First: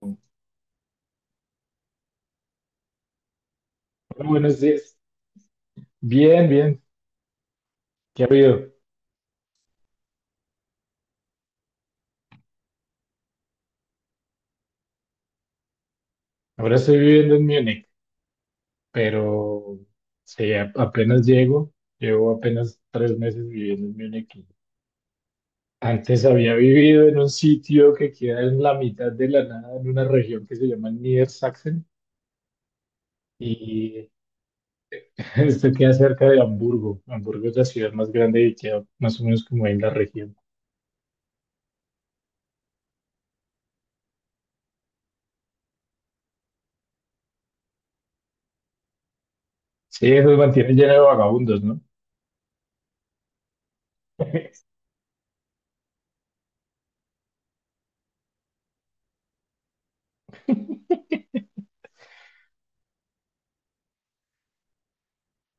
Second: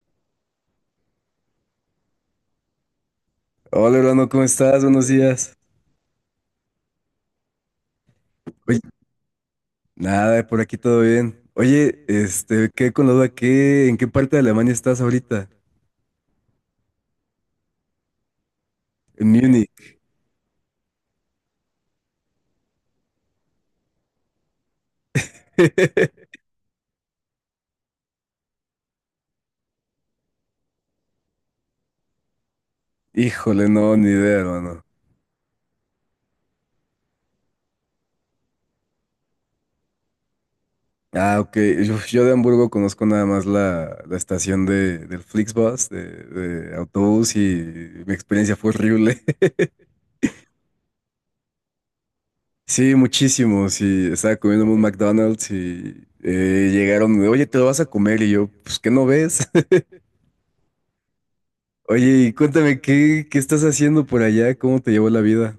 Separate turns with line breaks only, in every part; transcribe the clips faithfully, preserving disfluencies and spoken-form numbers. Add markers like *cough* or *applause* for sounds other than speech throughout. Hola,
Hola, hermano, ¿cómo
buenos
estás?
días.
Buenos días.
Bien, bien. ¿Qué ha habido?
Oye, nada, por aquí todo bien. Oye, este, quedé con la duda, ¿qué, en qué parte de Alemania estás ahorita?
Ahora estoy viviendo en Múnich,
En
pero
Múnich.
sí, a- apenas llego. Llevo apenas tres meses viviendo en Múnich. Y antes
*laughs*
había vivido en un sitio que queda en la mitad de la nada, en una región que se llama Niedersachsen.
Híjole, no, ni
Y
idea, hermano.
*laughs* esto queda cerca de Hamburgo. Hamburgo es la ciudad más grande y queda más o menos como ahí en la región.
Ah, ok. Yo, yo de Hamburgo conozco nada más la, la estación de, del Flixbus, de, de autobús, y mi experiencia fue horrible. *laughs*
Sí, eso mantiene lleno de vagabundos, ¿no?
Sí, muchísimo. Sí, estaba
*laughs*
comiendo en un McDonald's y eh, llegaron, oye, te lo vas a comer. Y yo, pues, ¿qué no ves? Oye, y cuéntame, ¿qué, qué estás haciendo por allá? ¿Cómo te llevó la vida?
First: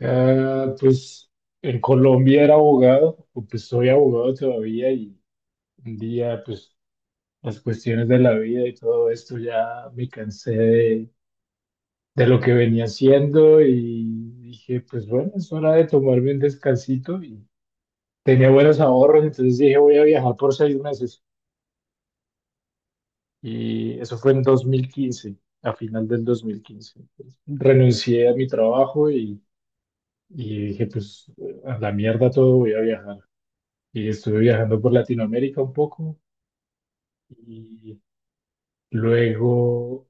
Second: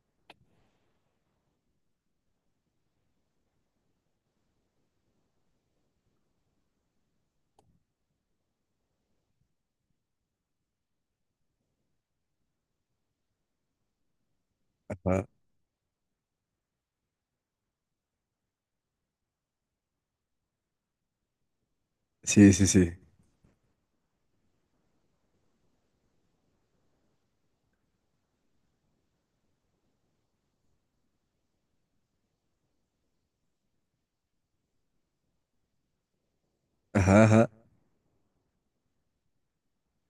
Ah, pues en Colombia era abogado, o pues soy abogado todavía. Y un día pues las cuestiones de la vida y todo esto ya me cansé de, de lo que venía haciendo y dije pues
Ajá.
bueno, es hora de tomarme un descansito. Y tenía buenos ahorros, entonces dije voy a viajar por seis meses,
Sí, sí, sí.
y eso fue en dos mil quince, a final del dos mil quince. Entonces, renuncié a mi trabajo, y, y dije pues a la mierda todo, voy a viajar. Y estuve viajando por Latinoamérica un poco
Ajá, ajá.
y luego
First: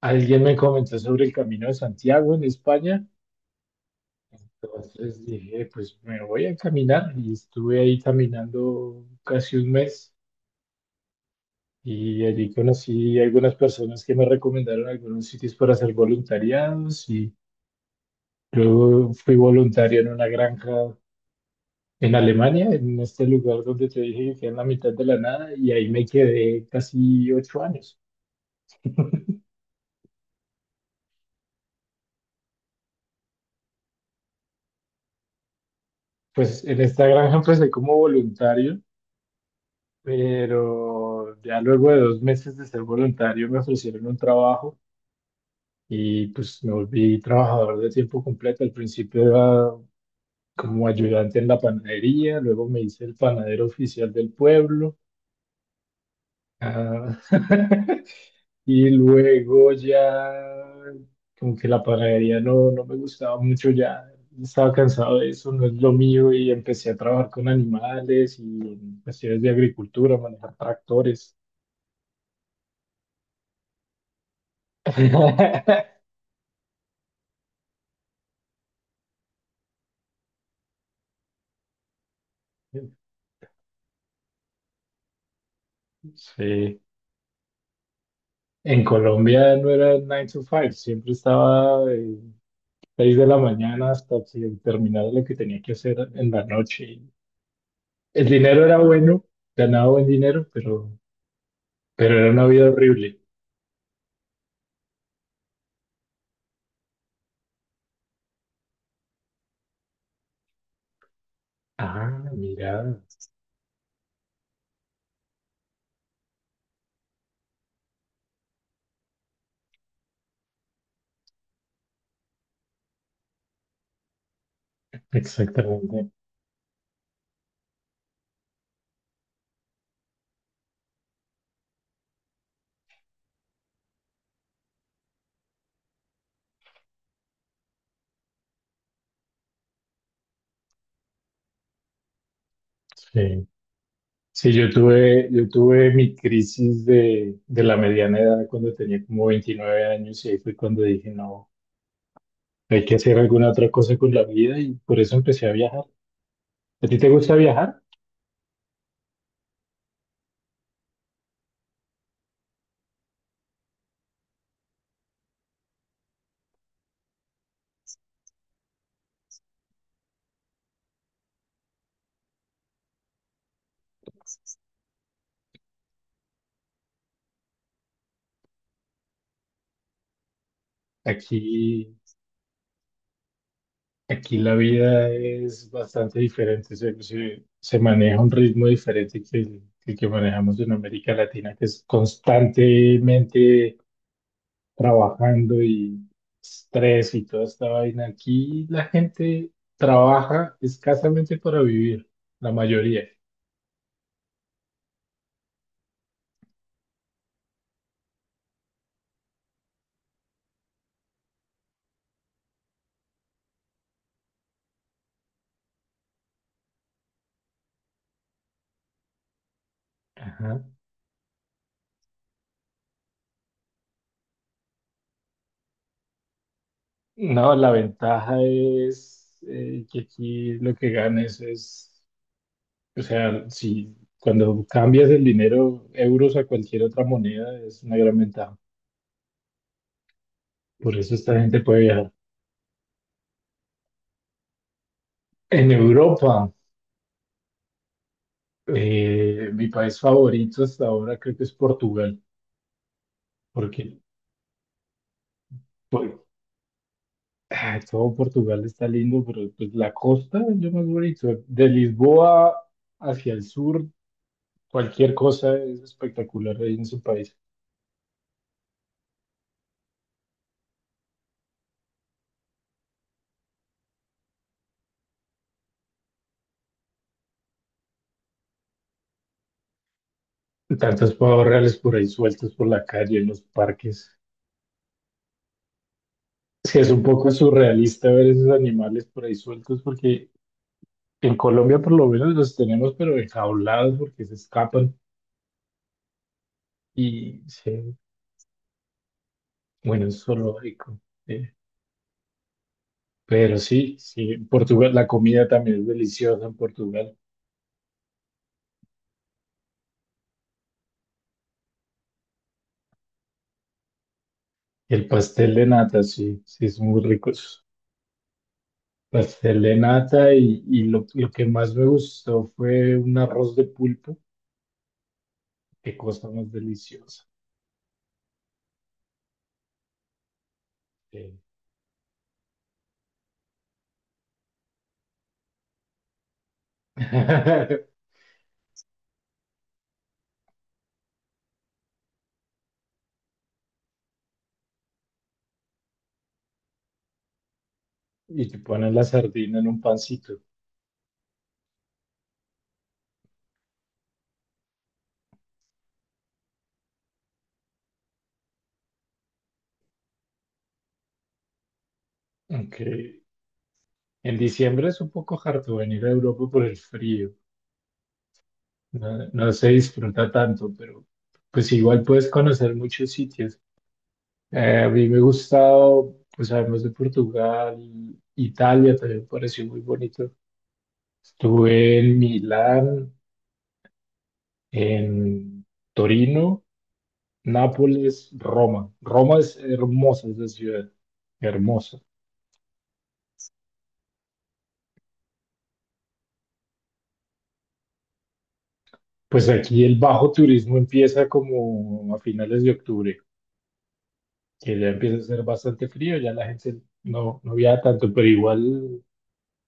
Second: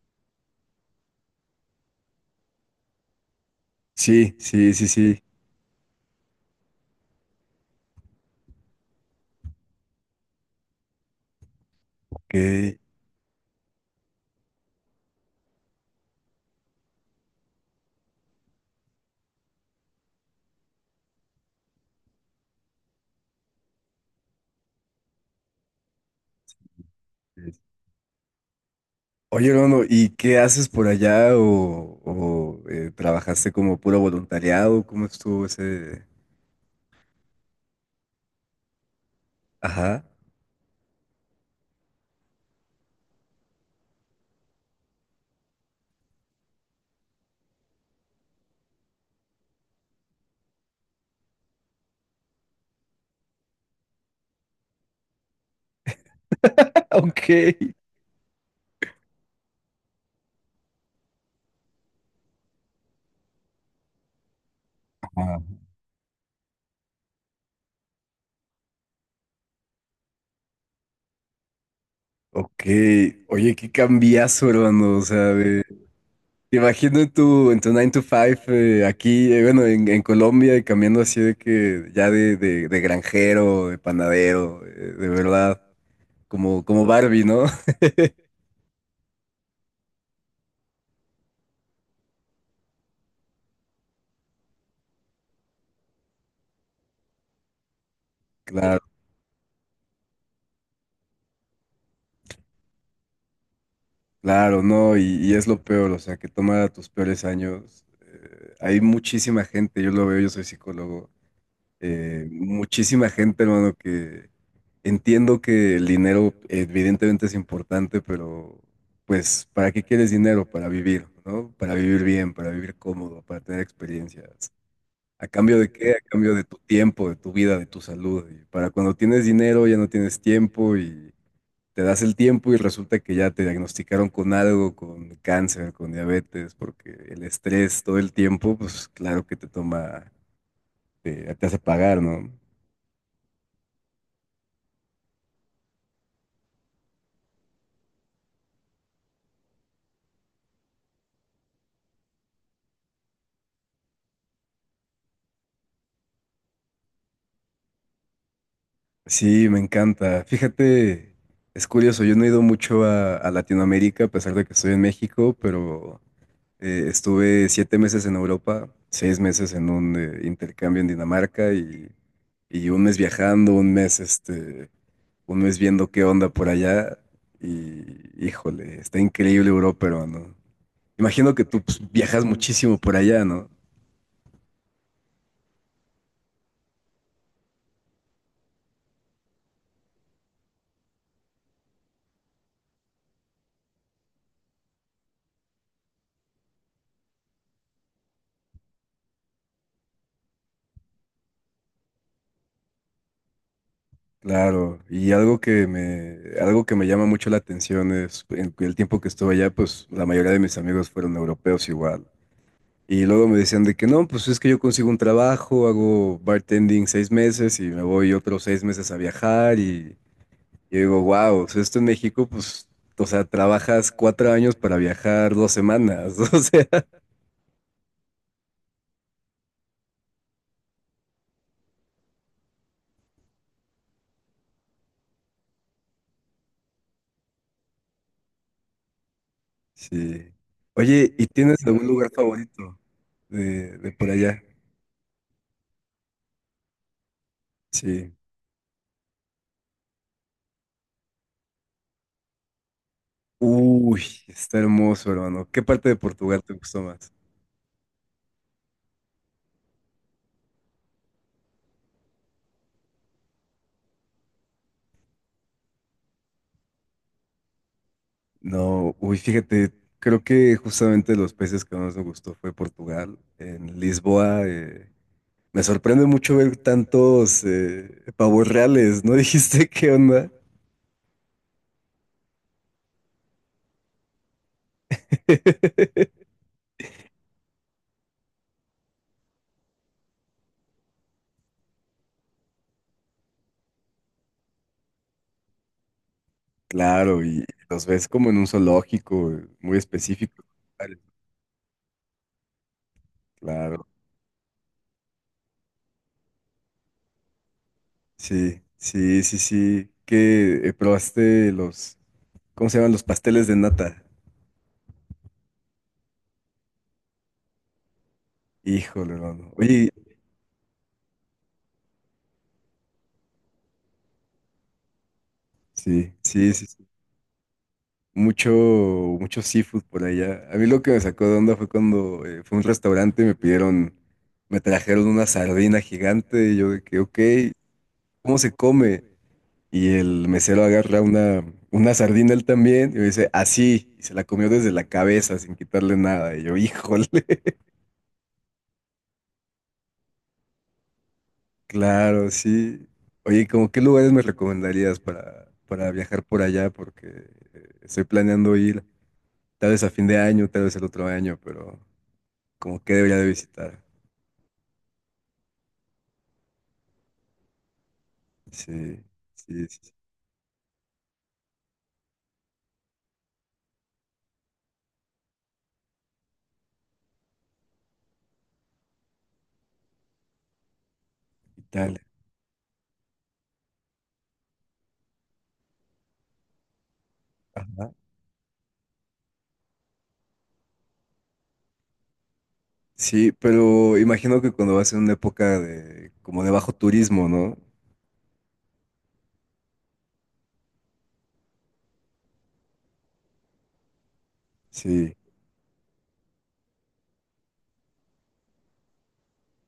alguien me comentó sobre el Camino de Santiago en España.
Sí, sí, sí, sí.
Entonces dije, pues me voy a caminar y estuve ahí caminando casi un mes y
Ok.
allí conocí algunas personas que me recomendaron algunos sitios para hacer voluntariados. Y luego fui voluntario en una granja en Alemania, en este lugar donde te dije que queda en la mitad de la nada y ahí me quedé casi ocho años.
Oye, hermano, ¿y qué haces por allá? ¿O, o, eh, trabajaste como puro voluntariado? ¿Cómo estuvo ese...?
Pues en esta granja empecé como voluntario,
Ajá.
pero ya luego de dos meses de ser voluntario me ofrecieron un trabajo y pues me volví trabajador de tiempo completo. Al principio era como ayudante en la panadería, luego me hice el panadero oficial del pueblo.
*laughs*
Ah,
Ok.
*laughs* y luego ya, como que la panadería no, no me gustaba mucho, ya estaba cansado de
Ajá.
eso, no es lo mío, y empecé a trabajar con animales y en cuestiones de agricultura, manejar tractores.
Ok. Oye, qué cambiazo, hermano. O sea,
*laughs*
te imagino en tu, en tu nine to five eh, aquí, eh, bueno, en, en Colombia y cambiando así de que ya de, de, de granjero, de panadero, eh, de verdad, como,
Sí,
como Barbie, ¿no? *laughs*
en Colombia no era nine to five, siempre estaba de seis de la mañana hasta que terminaba lo que tenía que hacer en la noche. El dinero era
Claro,
bueno, ganaba buen dinero, pero Pero era una vida horrible.
claro, no, y, y es lo peor, o sea, que toma tus peores años. Eh, hay muchísima gente, yo lo veo, yo soy psicólogo, eh,
Ah, mira,
muchísima gente, hermano, que entiendo que el dinero evidentemente es importante, pero pues, ¿para qué quieres dinero? Para vivir, ¿no? Para vivir bien, para vivir cómodo, para tener experiencias. ¿A cambio de qué? A
exactamente.
cambio de tu tiempo, de tu vida, de tu salud. Y para cuando tienes dinero ya no tienes tiempo y te das el tiempo y resulta que ya te diagnosticaron con algo, con cáncer, con diabetes, porque el estrés todo el tiempo, pues claro que te toma, te, te hace pagar, ¿no?
Sí. Sí, yo tuve, yo tuve mi crisis de, de la mediana edad cuando tenía como veintinueve años y ahí fue cuando dije, no, hay que hacer alguna otra cosa con la vida y por eso empecé a viajar. ¿A ti te gusta viajar?
Sí, me encanta. Fíjate, es curioso, yo no he ido mucho a, a Latinoamérica, a pesar de que estoy en México, pero eh, estuve siete meses en Europa, seis meses en un eh, intercambio en Dinamarca y, y un mes viajando, un mes, este, un mes viendo qué onda por allá. Y híjole, está increíble Europa, pero no. Imagino que tú pues,
Aquí,
viajas muchísimo por allá, ¿no?
aquí la vida es bastante diferente, se, se- se maneja un ritmo diferente que el que el que manejamos en América Latina, que es constantemente trabajando y estrés y toda esta vaina. Aquí la gente trabaja escasamente para vivir, la mayoría.
Claro, y algo que me, algo que me llama mucho la atención es, en el tiempo que estuve allá, pues la mayoría de mis amigos fueron europeos igual. Y luego me decían de que no, pues es que yo consigo un trabajo, hago bartending seis meses y me voy otros seis meses a viajar y,
Ajá.
y digo, wow, o sea, esto en México, pues, o sea, trabajas cuatro años para viajar dos semanas, *laughs* o sea,
No, la ventaja es eh, que aquí lo que ganes es, o sea, si cuando cambias el dinero euros a cualquier otra moneda es una gran ventaja.
sí.
Por
Oye,
eso
¿y
esta gente
tienes
puede
algún lugar
viajar.
favorito de, de por allá?
En Europa,
Sí.
eh, mi país favorito hasta ahora creo que es Portugal, porque
Uy, está hermoso, hermano. ¿Qué parte de
por-
Portugal te gustó más?
ah, todo Portugal está lindo, pero pues la costa es lo más bonito. De Lisboa hacia el sur, cualquier cosa es espectacular ahí en su país.
No, uy, fíjate, creo que justamente los países que más me gustó fue Portugal. En Lisboa, eh, me sorprende mucho ver tantos eh, pavos reales, ¿no *laughs* dijiste qué onda?
Tantos pavos reales por ahí sueltos por la calle, en los parques.
*laughs*
Es que es un poco surrealista ver esos animales por ahí sueltos, porque en Colombia por lo menos los tenemos, pero enjaulados porque se escapan.
Claro,
Y
y los
sí,
ves como en un zoológico eh, muy
bueno, es
específico.
solo sí. Pero
Claro,
sí, sí, en Portugal, la comida también es deliciosa en Portugal.
sí, sí, sí, sí. ¿Qué eh, probaste los, ¿cómo se llaman? Los pasteles de nata.
El pastel de nata, sí, sí, es muy rico eso.
Híjole, hermano.
Pastel de
Oye,
nata y, y lo, lo que más me gustó fue un arroz de pulpo. Qué
sí,
cosa más
sí, sí, sí.
deliciosa.
Mucho, mucho seafood por allá. A mí lo que me sacó de
Sí.
onda fue cuando eh, fue a un restaurante y me pidieron, me trajeron una sardina gigante y yo de que, ok,
*laughs*
¿cómo se come? Y el mesero agarra una, una sardina él también y me dice, así, y se la comió desde la cabeza sin quitarle nada. Y yo, híjole, *laughs*
Y te ponen la sardina en un pancito.
claro, sí. Oye, ¿cómo qué lugares me recomendarías para, para viajar por allá? Porque eh, estoy planeando ir tal vez a fin de año, tal vez el otro año, pero... Como
Aunque
que debería de visitar.
en diciembre es un poco harto venir a Europa por el frío.
Sí,
No, no
sí, sí.
se
Sí.
disfruta tanto, pero pues igual puedes conocer muchos sitios. Eh, a mí me ha gustado, pues además de Portugal, Italia también me pareció muy bonito. Estuve
Italia.
en Milán, en Torino,
Ajá.
Nápoles, Roma. Roma es hermosa esa ciudad, hermosa.
Sí, pero imagino que cuando vas en una época de como de bajo turismo, ¿no?
Pues aquí el bajo turismo empieza como a finales de octubre, que ya
Sí,
empieza a ser bastante frío, ya la gente no, no viaja tanto, pero igual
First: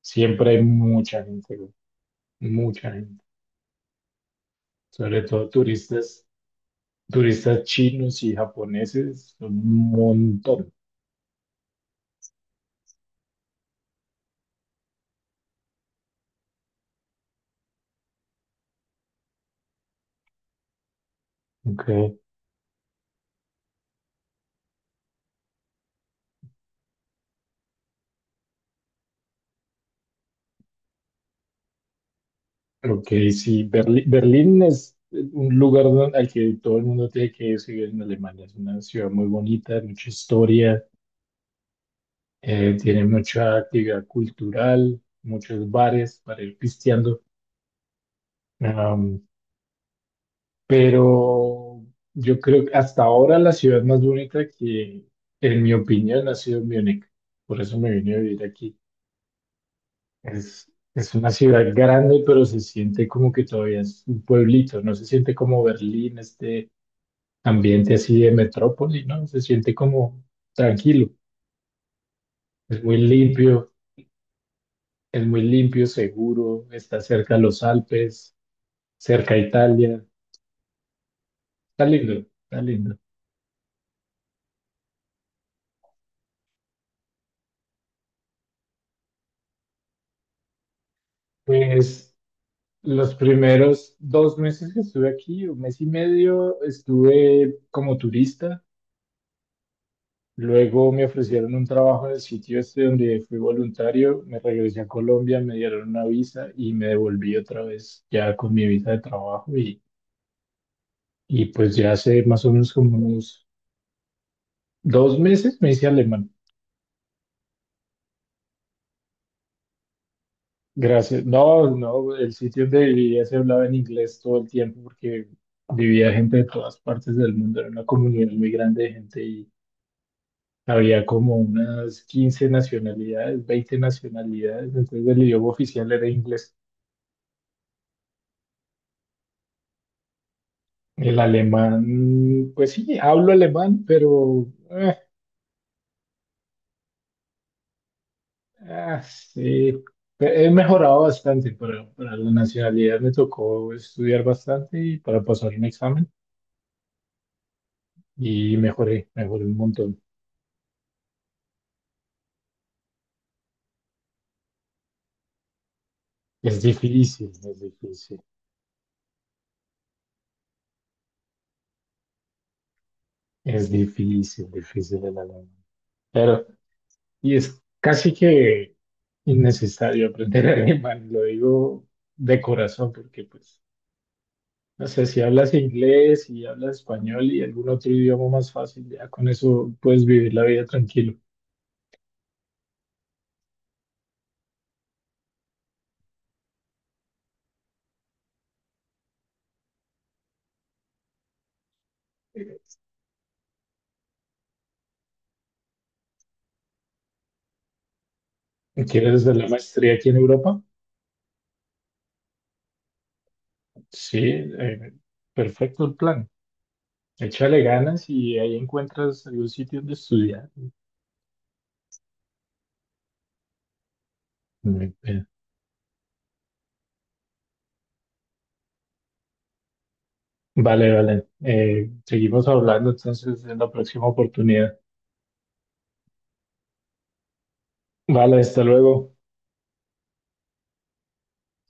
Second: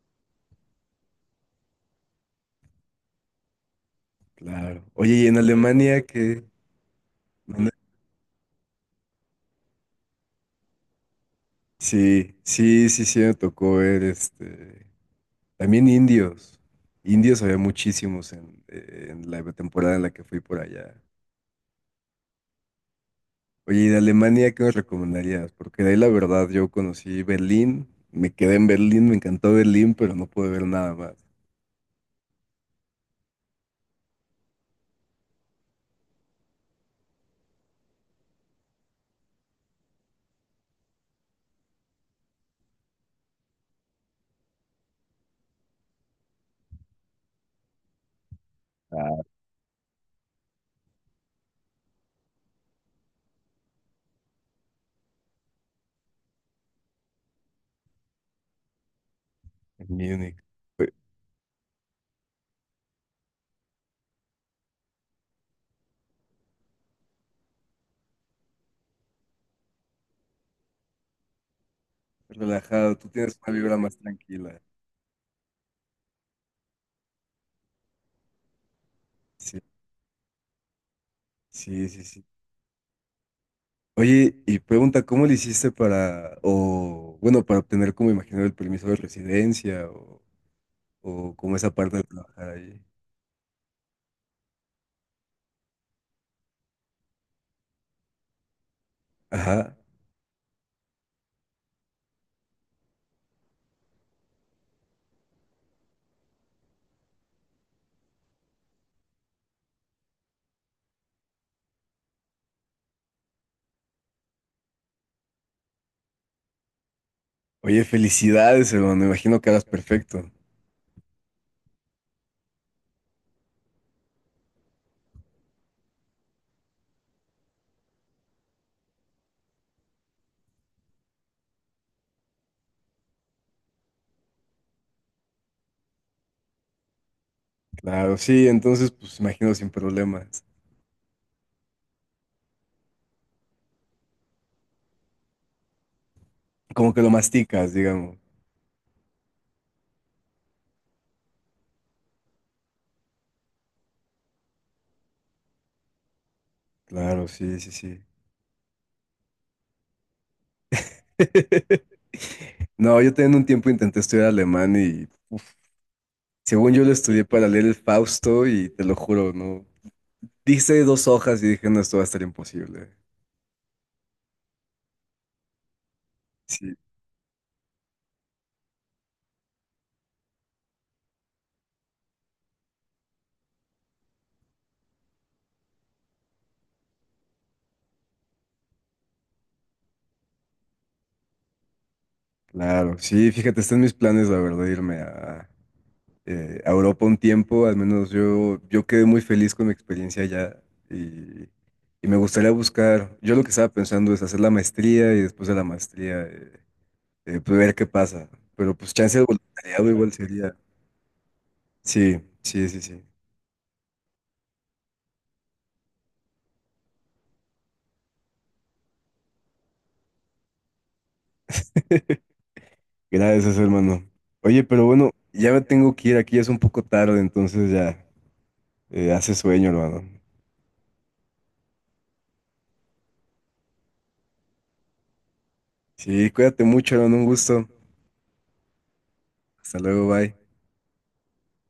siempre hay mucha gente, güey, mucha gente.
claro. Oye,
Sobre
¿y en
todo
Alemania
turistas,
qué?
turistas
¿Mande?
chinos y japoneses, un montón.
Sí, sí, sí, sí, me tocó ver este. También indios. Indios había muchísimos en, en la temporada en la que fui por allá.
Ok.
Oye, ¿y de Alemania qué nos recomendarías? Porque de ahí la verdad yo conocí Berlín, me quedé en Berlín, me encantó Berlín, pero no pude ver nada más.
Ok, sí, Berlín, Berlín es un lugar don- al que todo el mundo tiene que ir si vive en Alemania. Es una ciudad muy bonita, mucha historia, eh, tiene mucha actividad cultural, muchos bares para ir pisteando. Am, pero yo creo que hasta ahora la ciudad más bonita que, en mi opinión, ha sido Múnich. Por eso me vine a vivir aquí.
En Múnich.
Es,
Re-
es una ciudad grande, pero se siente como que todavía es un pueblito, no se siente como Berlín, este ambiente así de metrópoli, ¿no? Se siente como tranquilo, es muy
relajado, tú tienes una
limpio,
vibra más tranquila.
es muy limpio, seguro, está cerca de los Alpes, cerca a
Sí,
Italia, está
sí, sí,
lindo,
sí.
está lindo.
Oye, y pregunta, ¿cómo le hiciste para, o bueno, para obtener como imagino el permiso de residencia o, o como esa parte de
Pues
trabajar ahí?
los primeros dos meses que estuve aquí, un mes y medio, estuve como turista.
Ajá.
Luego me ofrecieron un trabajo en el sitio este donde fui voluntario, me regresé a Colombia, me dieron una visa y me devolví otra vez ya con mi visa de trabajo. Y pues ya hace más o menos como unos dos meses me hice alemán.
Oye, felicidades, hermano. Imagino que harás perfecto.
Gracias. No, no, el sitio donde vivía se hablaba en inglés todo el tiempo porque vivía gente de todas partes del mundo. Era una comunidad muy grande de gente y había como unas quince nacionalidades, veinte nacionalidades. Entonces el idioma oficial era inglés.
Claro, sí, entonces, pues imagino sin problemas.
El alemán, pues sí, hablo alemán, pero eh,
Como que lo masticas, digamos.
ah, sí. He he mejorado bastante para, para la nacionalidad. Me tocó estudiar bastante y para pasar un examen
Claro, sí, sí, sí.
y mejoré, mejoré un montón.
*laughs* No, yo también un tiempo intenté estudiar alemán y uf,
Es
según yo lo estudié
difícil,
para
es
leer el
difícil,
Fausto y te lo juro, no. Dice dos hojas y dije, no, esto va a estar imposible.
es difícil, difícil el alemán. Pero,
Sí,
y es casi que innecesario aprender *laughs* alemán, lo digo de corazón, porque pues, no sé, si hablas inglés y hablas español y algún otro idioma más fácil, ya con eso puedes vivir la vida tranquilo.
claro, sí, fíjate, están mis planes, la verdad, irme a, eh, a Europa un tiempo, al menos yo, yo quedé muy feliz con mi experiencia allá y, y me gustaría buscar, yo lo que estaba pensando es hacer la maestría y después de la maestría eh, eh, pues ver qué pasa, pero pues chance
¿Quieres
de
de la
voluntariado
maestría aquí
igual
en
sería,
Europa?
sí, sí, sí, sí.
Sí, eh, perfecto el plan. Échale ganas y ahí encuentras algún sitio donde estudiar.
*laughs* Gracias, hermano. Oye, pero
Mm,
bueno,
eh,
ya me tengo que ir, aquí ya es un poco tarde, entonces ya eh, hace sueño, hermano.
Vale, vale. Eh, seguimos hablando entonces en la próxima oportunidad.
Sí, cuídate mucho, hermano, un gusto.
Vale, hasta luego.
Hasta luego, bye.